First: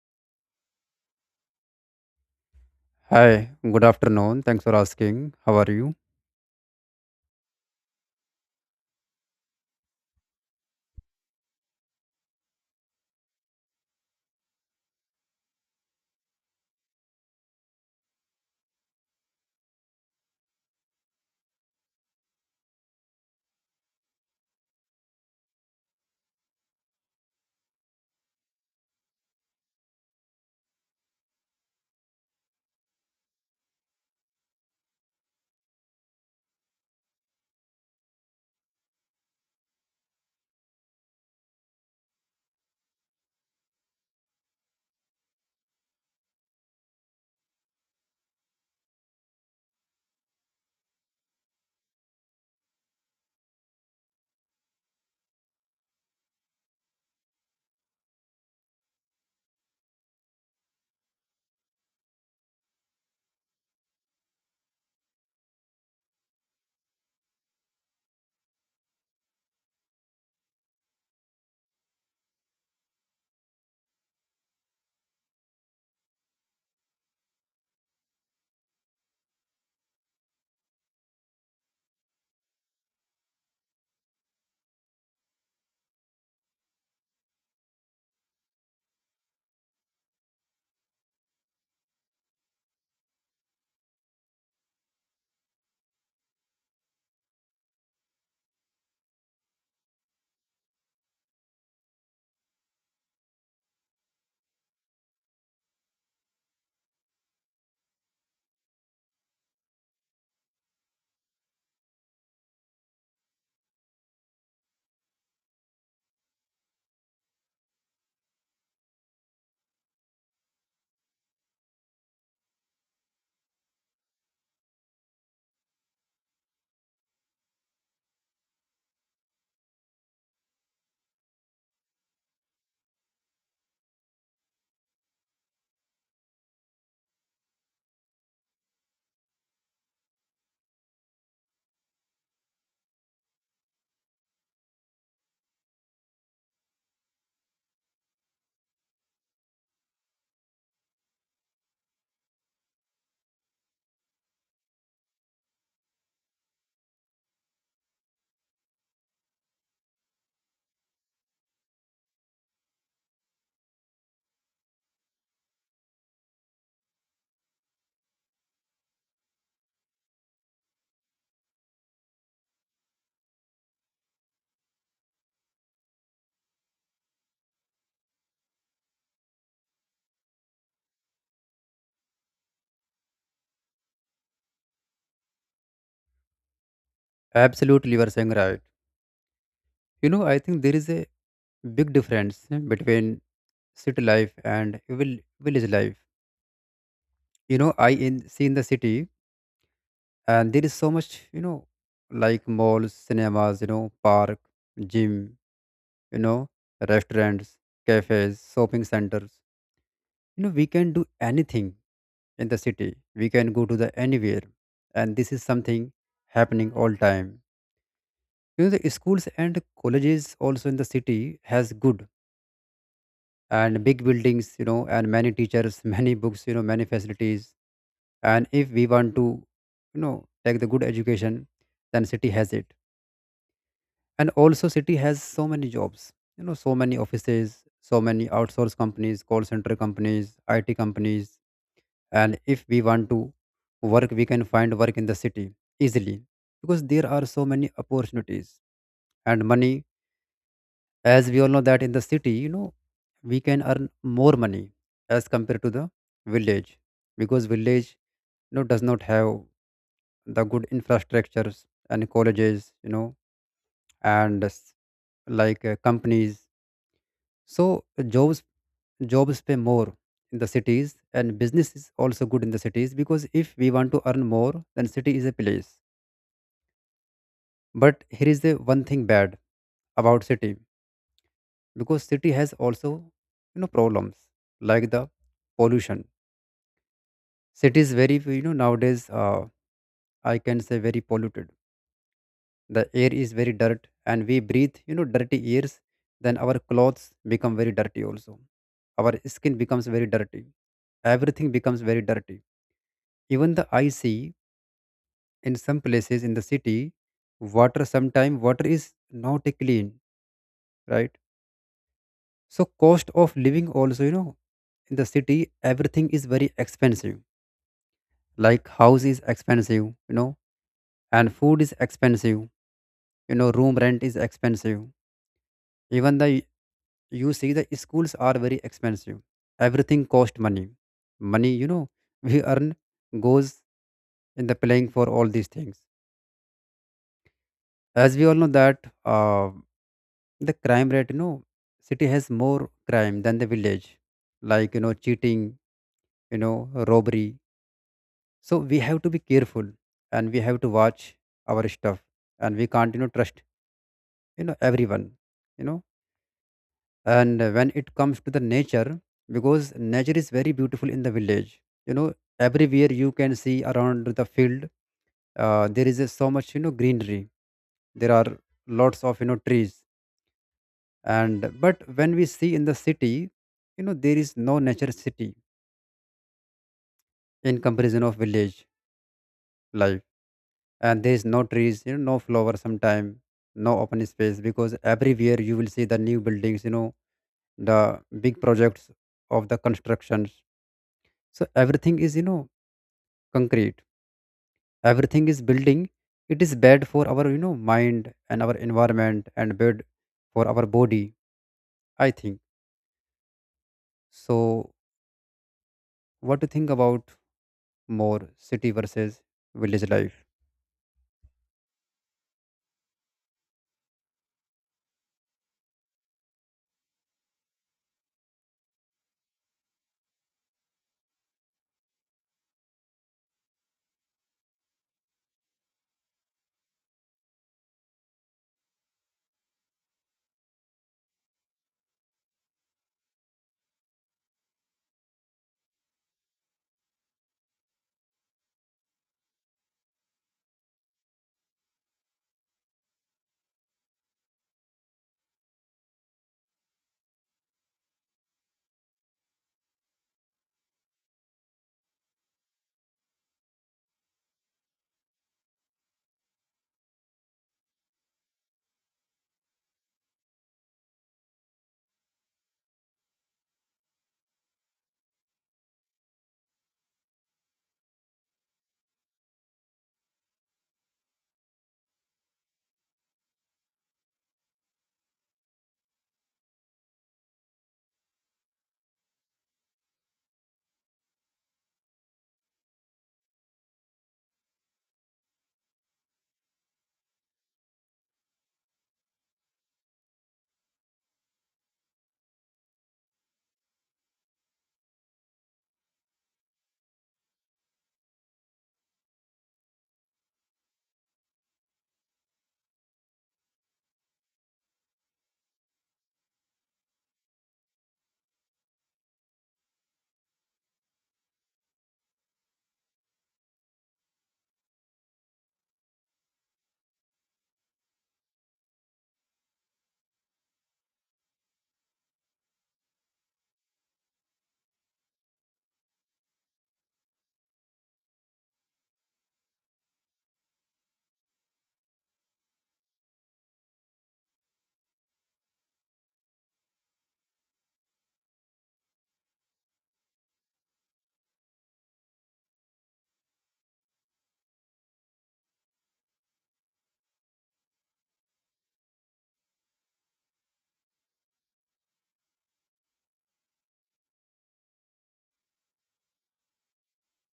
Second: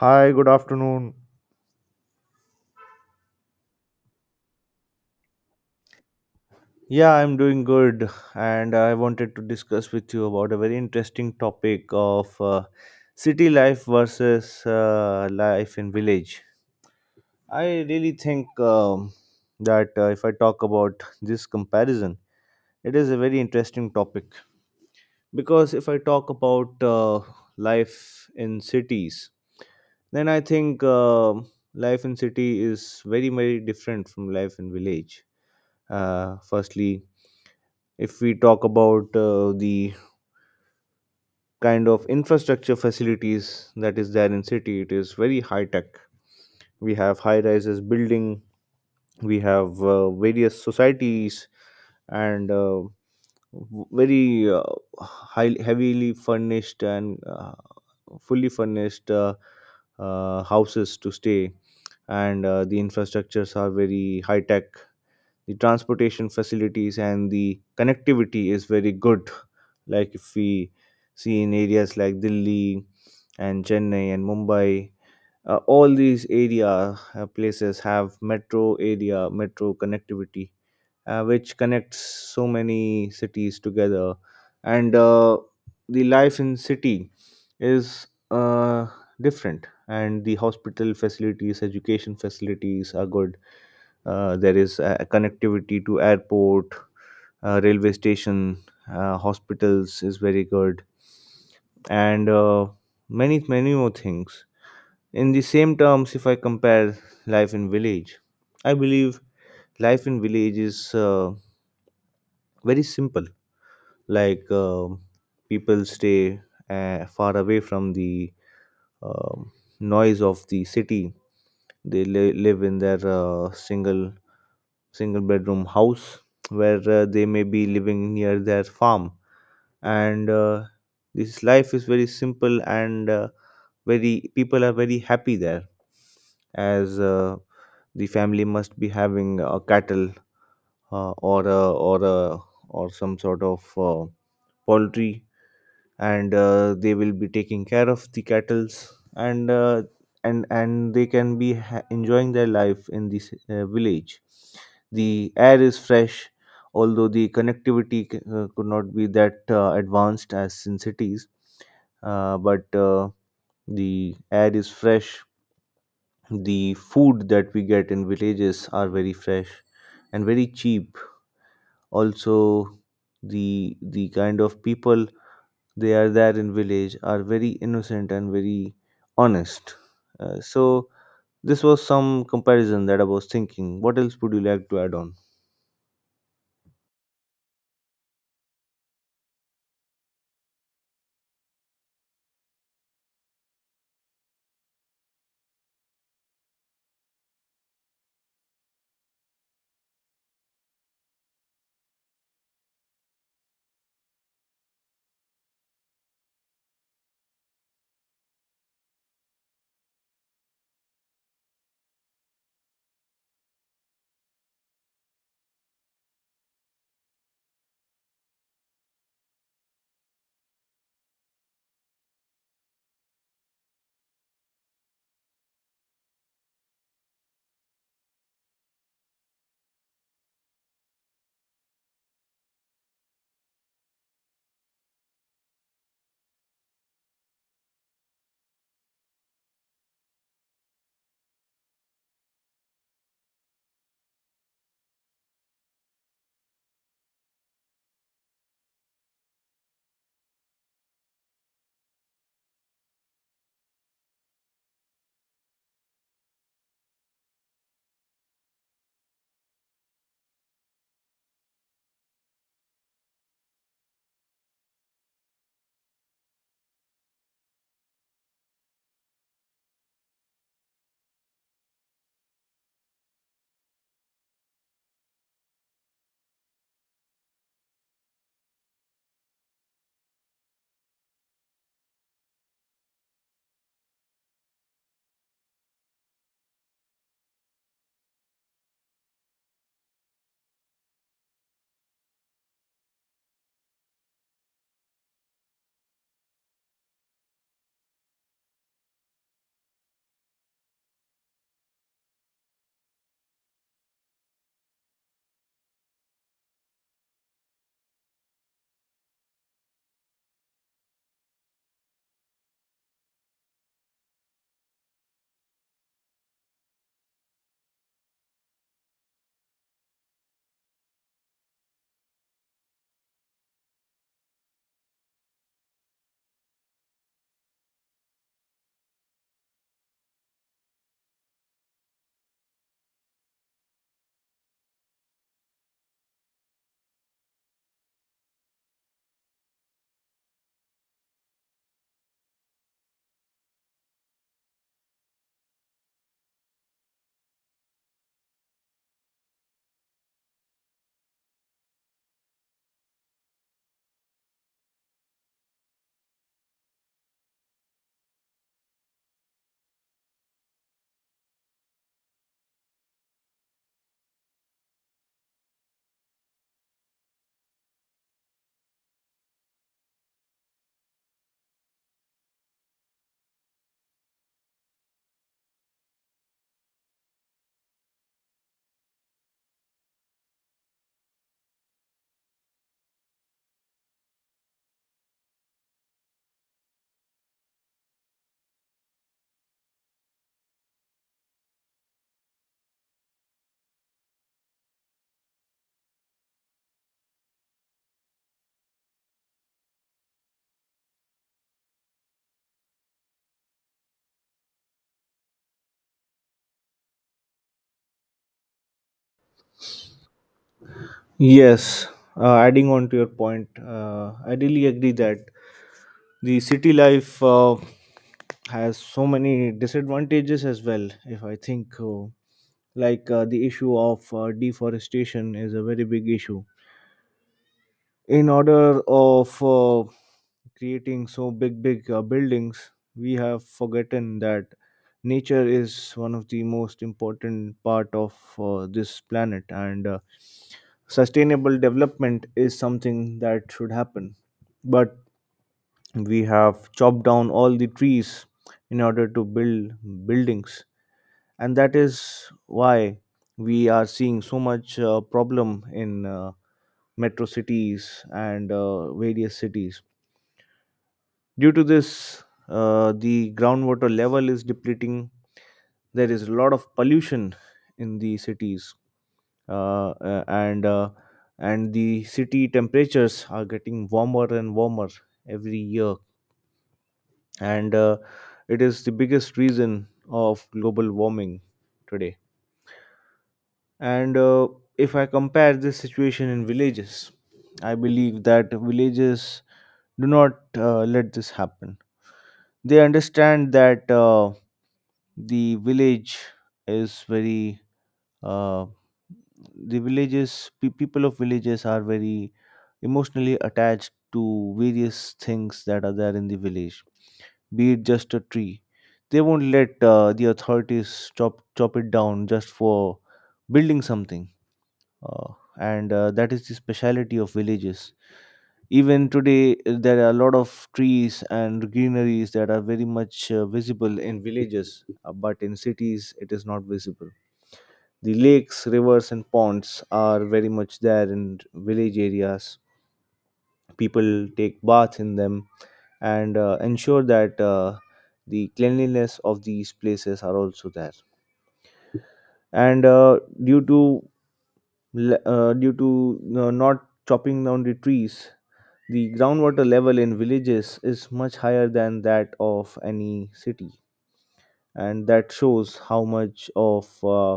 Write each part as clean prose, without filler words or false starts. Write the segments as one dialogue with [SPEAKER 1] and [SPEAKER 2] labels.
[SPEAKER 1] Hi, good afternoon.
[SPEAKER 2] Hi, good afternoon. Thanks for asking. How are you?
[SPEAKER 1] Yeah, I'm doing good, and I wanted to discuss with you about a very interesting topic of city life versus life in village. I really think that if I talk about this comparison, it is a very interesting topic because if I talk about life in cities, then I think life in city is very very different from life in village. Firstly, if we talk about the kind of infrastructure facilities that is there in city, it is very high tech. We have high rises building. We have various societies, and very high, heavily furnished and fully furnished houses to stay, and the infrastructures are very high tech. The transportation facilities and the connectivity is very good. Like, if we see in areas like Delhi and Chennai and Mumbai, all these area places have metro connectivity, which connects so many cities together, and the life in city is different, and the hospital facilities, education facilities are good. There is connectivity to airport, railway station, hospitals is very good, and many many more things. In the same terms, if I compare life in village, I believe life in village is very simple. Like, people stay far away from the um noise of the city. They live in their single bedroom house where they may be living near their farm, and this life is very simple, and very people are very happy there as the family must be having a cattle, uh, or a, or a, or some sort of uh, poultry, and they will be taking care of the cattles and they can be enjoying their life in this village. The air is fresh, although the connectivity could not be that advanced as in cities, but the air is fresh. The food that we get in villages are very fresh and very cheap. Also, the kind of people they are there in village are very innocent and very honest. So, this was some comparison that I was thinking. What else would you like to add on?
[SPEAKER 2] Absolutely, you are saying right. I think there is a big difference between city life and village life. I in see in the city, and there is so much, like malls, cinemas, park, gym, you know, restaurants, cafes, shopping centers. We can do anything in the city. We can go to the anywhere, and this is something happening all time. The schools and colleges also in the city has good and big buildings, and many teachers, many books, many facilities. And if we want to, you know take the good education, then city has it. And also city has so many jobs, so many offices, so many outsource companies, call center companies, it companies. And if we want to work, we can find work in the city easily, because there are so many opportunities. And money, as we all know that in the city, we can earn more money as compared to the village, because village, does not have the good infrastructures and colleges, and like companies. So uh, jobs jobs pay more in the cities, and business is also good in the cities, because if we want to earn more, then city is a place. But here is the one thing bad about city, because city has also, problems like the pollution. Cities very few, nowadays, I can say, very polluted. The air is very dirt, and we breathe, dirty airs. Then our clothes become very dirty also. Our skin becomes very dirty. Everything becomes very dirty. Even the I see in some places in the city, water sometime water is not clean, right? So cost of living also, in the city everything is very expensive. Like house is expensive, and food is expensive, room rent is expensive. Even the, you see, the schools are very expensive. Everything cost money. We earn goes in the playing for all these things. As we all know that, uh, the crime rate, city has more crime than the village. Like, cheating, you know robbery. So we have to be careful, and we have to watch our stuff, and we can't, trust, everyone you know and when it comes to the nature, because nature is very beautiful in the village, everywhere you can see around the field. There is so much, greenery. There are lots of, trees. And but when we see in the city, there is no nature city in comparison of village life. And there is no trees, no flower sometime, no open space, because everywhere you will see the new buildings, the big projects of the constructions. So everything is, concrete. Everything is building. It is bad for our, mind and our environment, and bad for our body, I think. So what do you think about more city versus village life?
[SPEAKER 1] Yes, adding on to your point, I really agree that the city life has so many disadvantages as well. If I think, like, the issue of deforestation is a very big issue. In order of creating so big, big buildings, we have forgotten that nature is one of the most important part of this planet, and sustainable development is something that should happen. But we have chopped down all the trees in order to build buildings, and that is why we are seeing so much problem in metro cities and various cities. Due to this, the groundwater level is depleting. There is a lot of pollution in the cities, uh, uh, and uh, and the city temperatures are getting warmer and warmer every year, and it is the biggest reason of global warming today. And if I compare this situation in villages, I believe that villages do not let this happen. They understand that. The village is very, uh, the villages people of villages are very emotionally attached to various things that are there in the village, be it just a tree. They won't let the authorities chop it down just for building something. Uh, and uh, that is the speciality of villages. Even today, there are a lot of trees and greeneries that are very much visible in villages, but in cities, it is not visible. The lakes, rivers, and ponds are very much there in village areas. People take baths in them and ensure that the cleanliness of these places are also there. And due to not chopping down the trees, the groundwater level in villages is much higher than that of any city, and that shows how much of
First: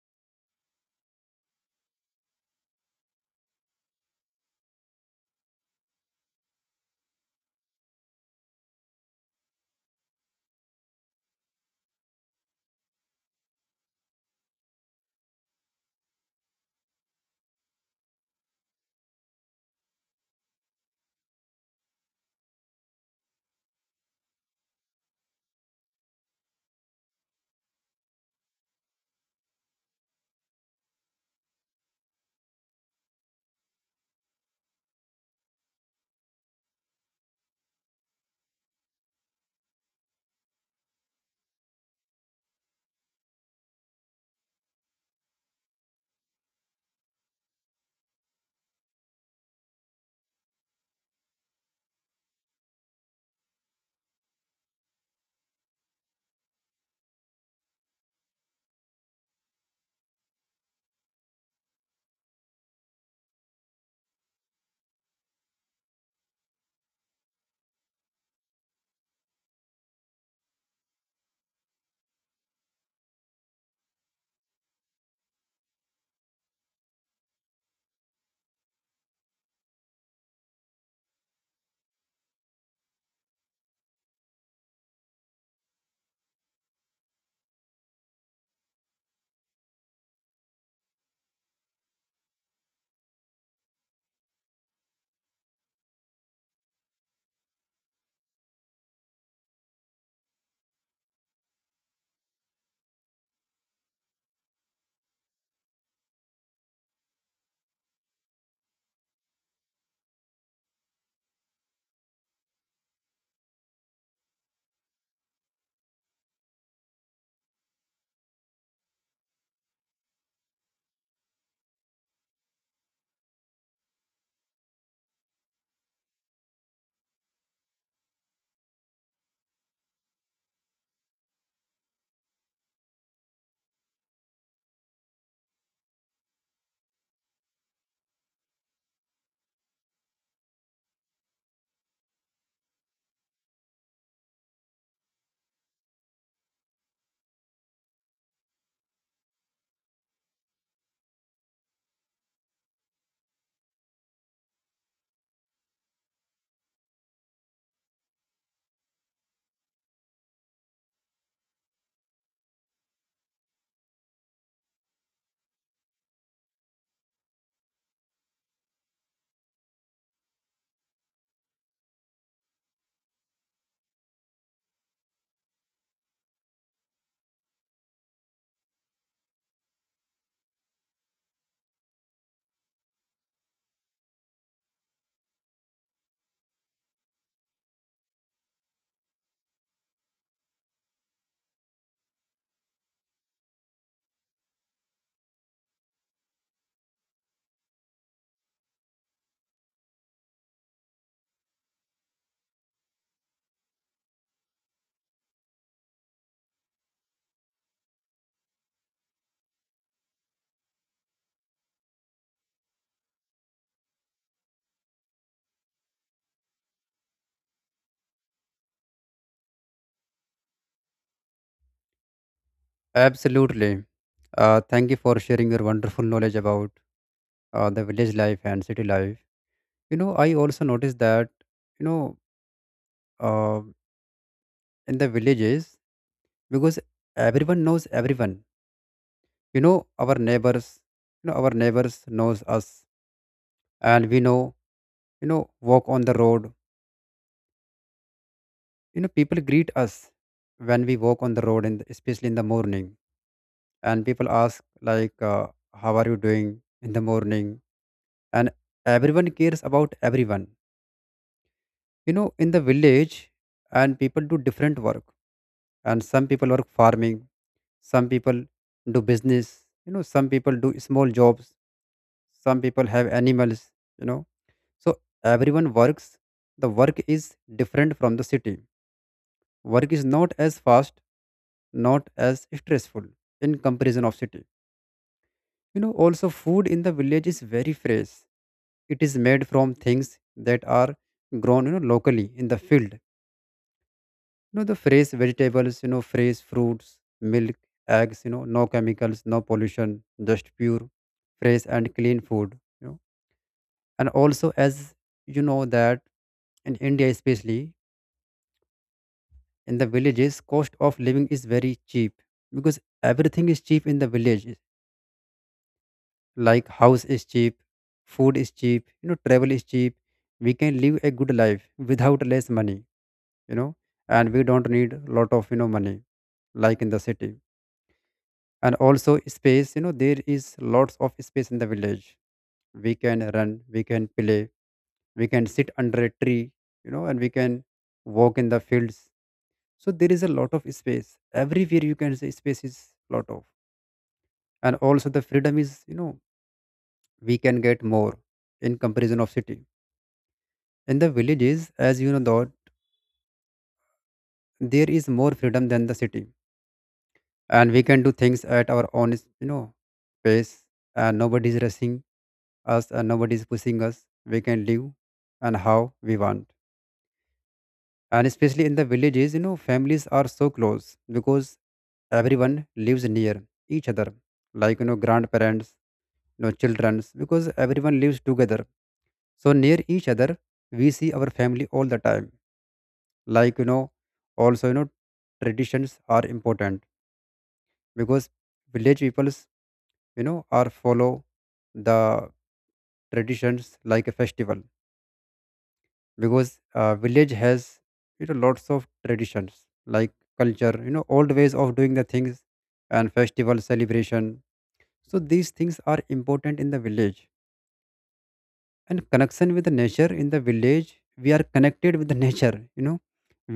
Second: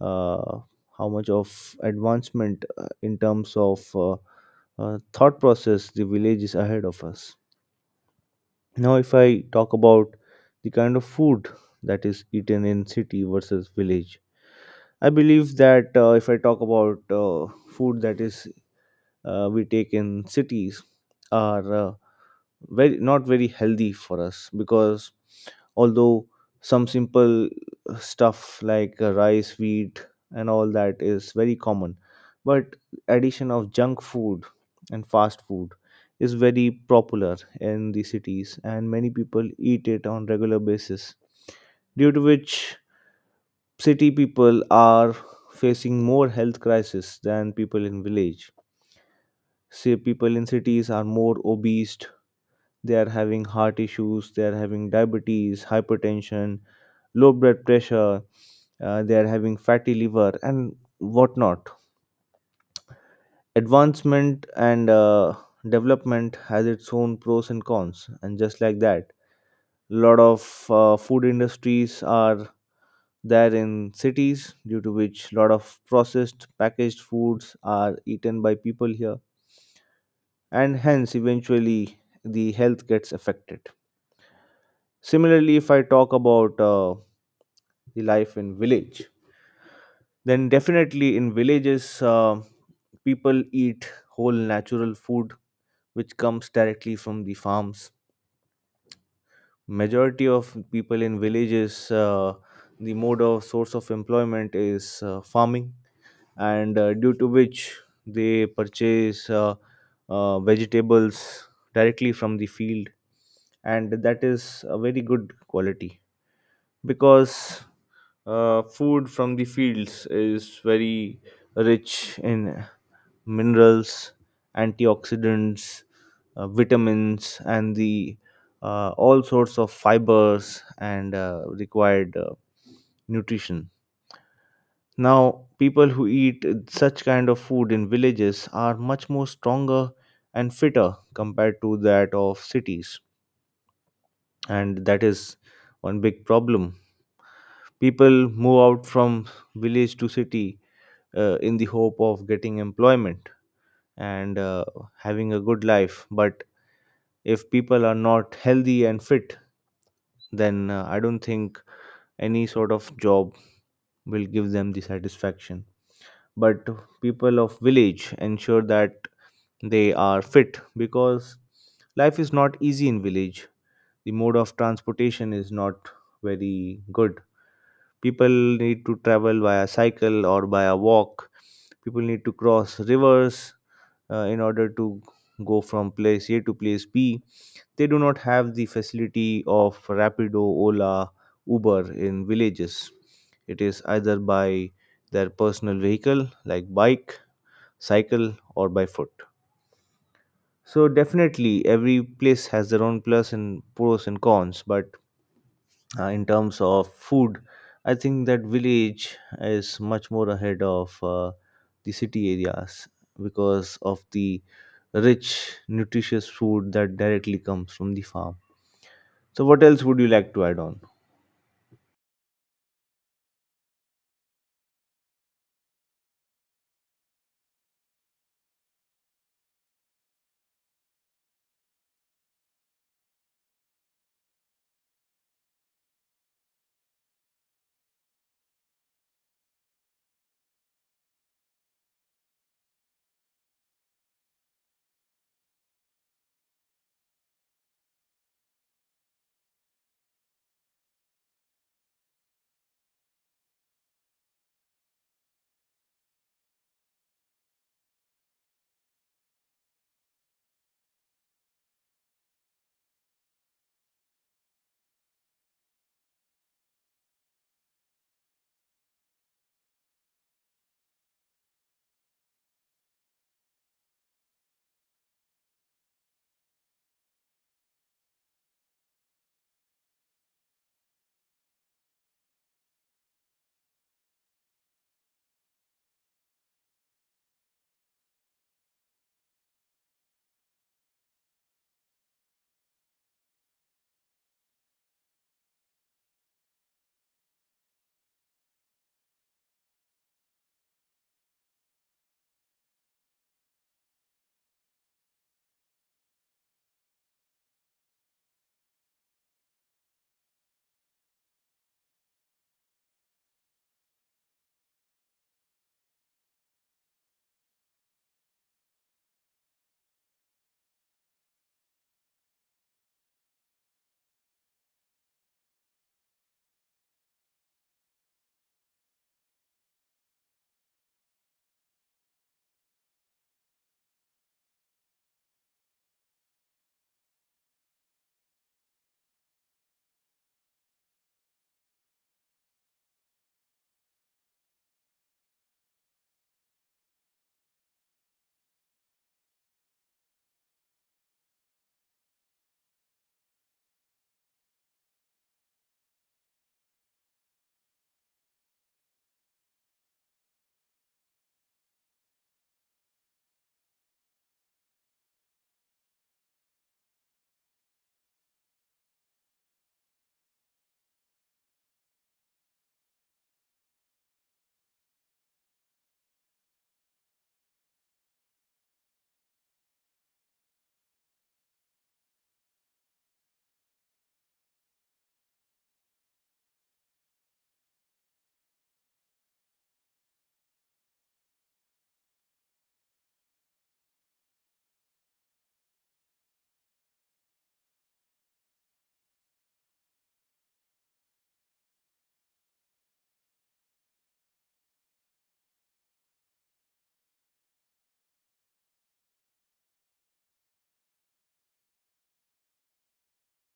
[SPEAKER 1] uh, advancement in terms of thought process the village is ahead of us. Now, if I talk about the kind of food that is eaten in city versus village, I believe that if I talk about food that is we take in cities are very not very healthy for us because although some simple stuff like rice wheat and all that is very common, but addition of junk food and fast food is very popular in the cities, and many people eat it on regular basis, due to which city people are facing more health crisis than people in village. Say, people in cities are more obese. They are having heart issues. They are having diabetes, hypertension, low blood pressure. They are having fatty liver and whatnot. Advancement and development has its own pros and cons, and just like that, a lot of food industries are there in cities, due to which a lot of processed packaged foods are eaten by people here, and hence eventually the health gets affected. Similarly, if I talk about the life in village, then definitely in villages, people eat whole natural food which comes directly from the farms. Majority of people in villages, the mode of source of employment is farming, and due to which they purchase vegetables directly from the field, and that is a very good quality because food from the fields is very rich in minerals, antioxidants, vitamins, and the all sorts of fibers and required nutrition. Now, people who eat such kind of food in villages are much more stronger and fitter compared to that of cities, and that is one big problem. People move out from village to city in the hope of getting employment and having a good life. But if people are not healthy and fit, then I don't think any sort of job will give them the satisfaction. But people of village ensure that they are fit because life is not easy in village. The mode of transportation is not very good. People need to travel by a cycle or by a walk. People need to cross rivers in order to go from place A to place B. They do not have the facility of Rapido, Ola, Uber in villages. It is either by their personal vehicle like bike, cycle, or by foot. So definitely every place has their own plus and pros and cons, but in terms of food, I think that village is much more ahead of the city areas because of the rich nutritious food that directly comes from the farm. So what else would you like to add on?
[SPEAKER 2] Absolutely, thank you for sharing your wonderful knowledge about the village life and city life. I also noticed that, you know uh, in the villages, because everyone knows everyone, our neighbors, our neighbors knows us, and we know. you know Walk on the road, people greet us when we walk on the road, and especially in the morning. And people ask, like, how are you doing in the morning? And everyone cares about everyone, in the village. And people do different work. And some people work farming, some people do business, some people do small jobs, some people have animals you know so everyone works. The work is different from the city. Work is not as fast, not as stressful, in comparison of city. Also, food in the village is very fresh. It is made from things that are grown, locally in the field. The fresh vegetables, fresh fruits, milk, eggs, no chemicals, no pollution, just pure fresh and clean food. And also, as you know that, in India especially, in the villages cost of living is very cheap. Because everything is cheap in the village. Like house is cheap, food is cheap, travel is cheap. We can live a good life without less money you know and we don't need a lot of, money, like in the city. And also space, there is lots of space in the village. We can run, we can play, we can sit under a tree, and we can walk in the fields. So there is a lot of space everywhere, you can say space is lot of. And also the freedom is, we can get more in comparison of city, in the villages, as you know though. There is more freedom than the city, and we can do things at our own, you know pace. And nobody is rushing us, and nobody is pushing us. We can live and how we want. And especially in the villages, families are so close, because everyone lives near each other. Like, grandparents, childrens, because everyone lives together so near each other. We see our family all the time, like, also, traditions are important. Because village peoples, are follow the traditions, like a festival. Because village has, lots of traditions, like culture, old ways of doing the things, and festival celebration. So these things are important in the village. And connection with the nature, in the village we are connected with the nature,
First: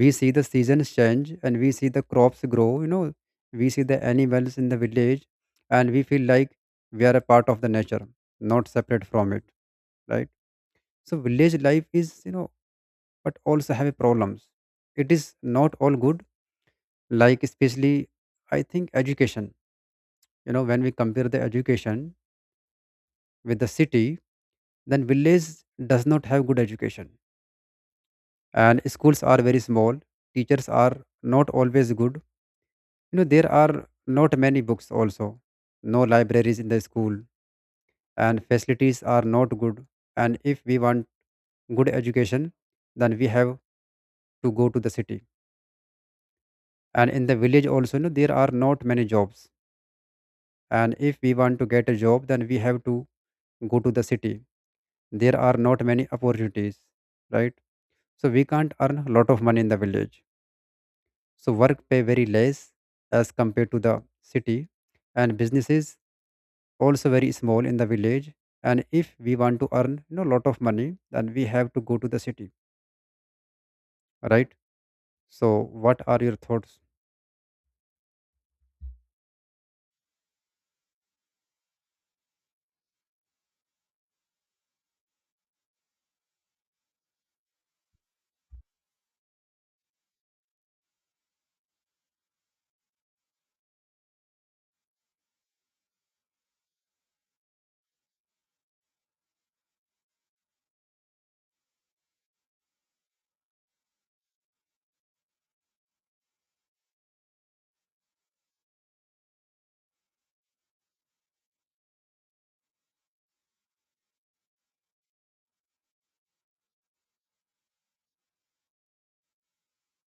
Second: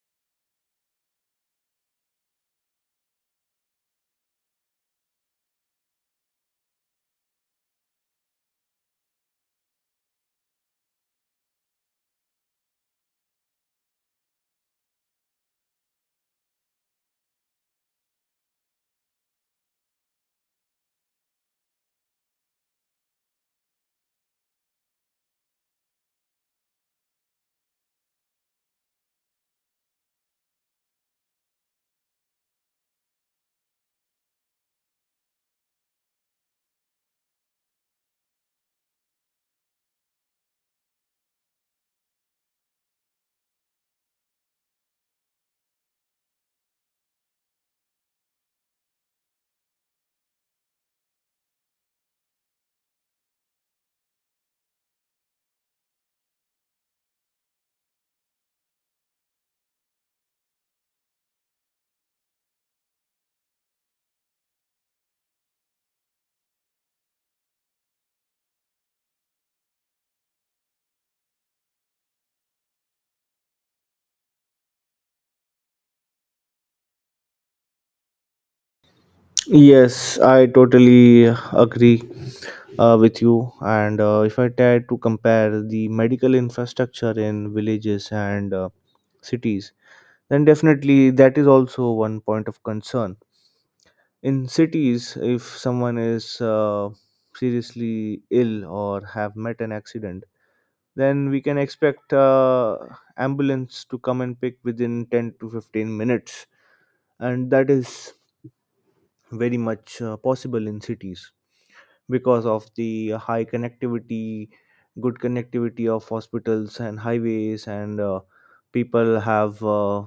[SPEAKER 2] we see the seasons change, and we see the crops grow. We see the animals in the village, and we feel like we are a part of the nature, not separate from it, right? So village life is, but also have problems. It is not all good, like especially I think education. When we compare the education with the city, then village does not have good education, and schools are very small. Teachers are not always good, there are not many books also, no libraries in the school, and facilities are not good. And if we want good education, then we have to go to the city. And in the village also, there are not many jobs. And if we want to get a job, then we have to go to the city. There are not many opportunities, right? So we can't earn a lot of money in the village. So work pay very less as compared to the city. And businesses also very small in the village. And if we want to earn, lot of money, then we have to go to the city, right? So what are your thoughts?
[SPEAKER 1] Yes, I totally agree with you. And if I try to compare the medical infrastructure in villages and cities, then definitely that is also one point of concern. In cities, if someone is seriously ill or have met an accident, then we can expect ambulance to come and pick within 10 to 15 minutes, and that is very much possible in cities because of the high connectivity good connectivity of hospitals and highways, and people have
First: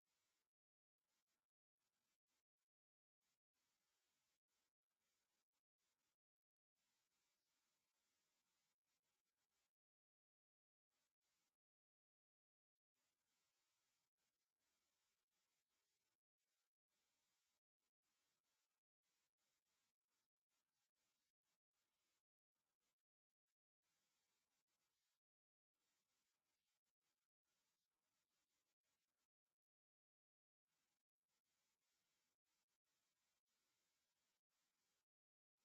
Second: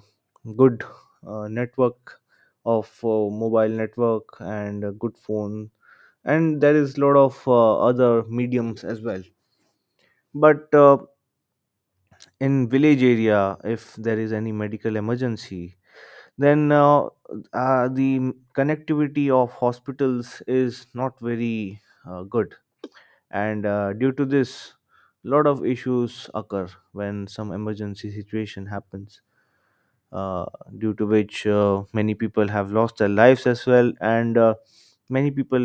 [SPEAKER 1] good network of mobile network and a good phone, and there is lot of other mediums as well. But in village area, if there is any medical emergency, then the connectivity of hospitals is not very good, and due to this lot of issues occur when some emergency situation happens, uh, due to which many people have lost their lives as well, and many people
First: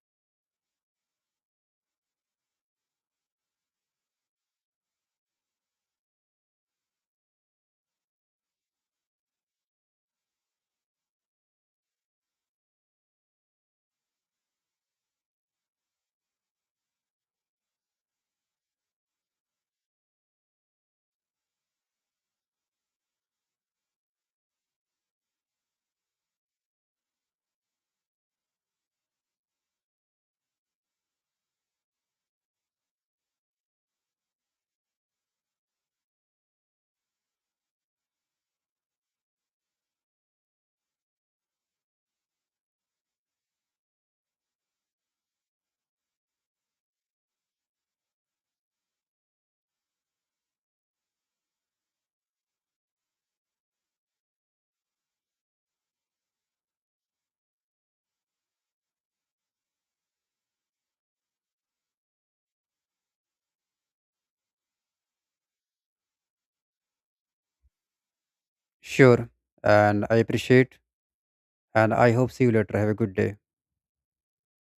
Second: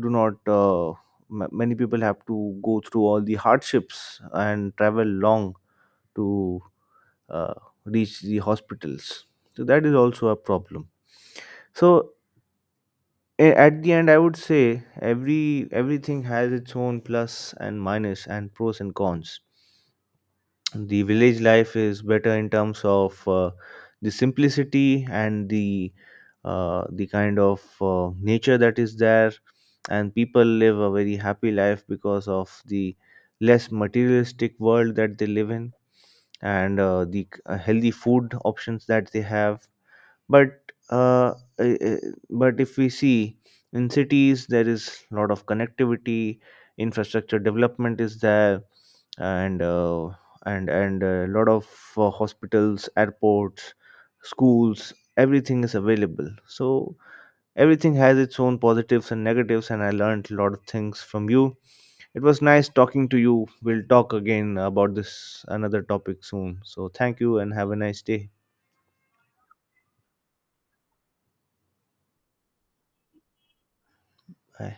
[SPEAKER 1] do not. Many people have to go through all the hardships and travel long to uh, reach the hospitals. So that is also a problem. So, at the end, I would say everything has its own plus and minus and pros and cons. The village life is better in terms of the simplicity and the kind of nature that is there, and people live a very happy life because of the less materialistic world that they live in, and the healthy food options that they have, but uh, eh, eh, if we see in cities there is a lot of connectivity. Infrastructure development is there, and a lot of hospitals, airports, schools, everything is available. So everything has its own positives and negatives, and I learned a lot of things from you. It was nice talking to you. We'll talk again about this another topic soon. So thank you and have a nice day.
[SPEAKER 2] Sure, and I appreciate, and I hope see you later, have a good day.
[SPEAKER 1] Bye.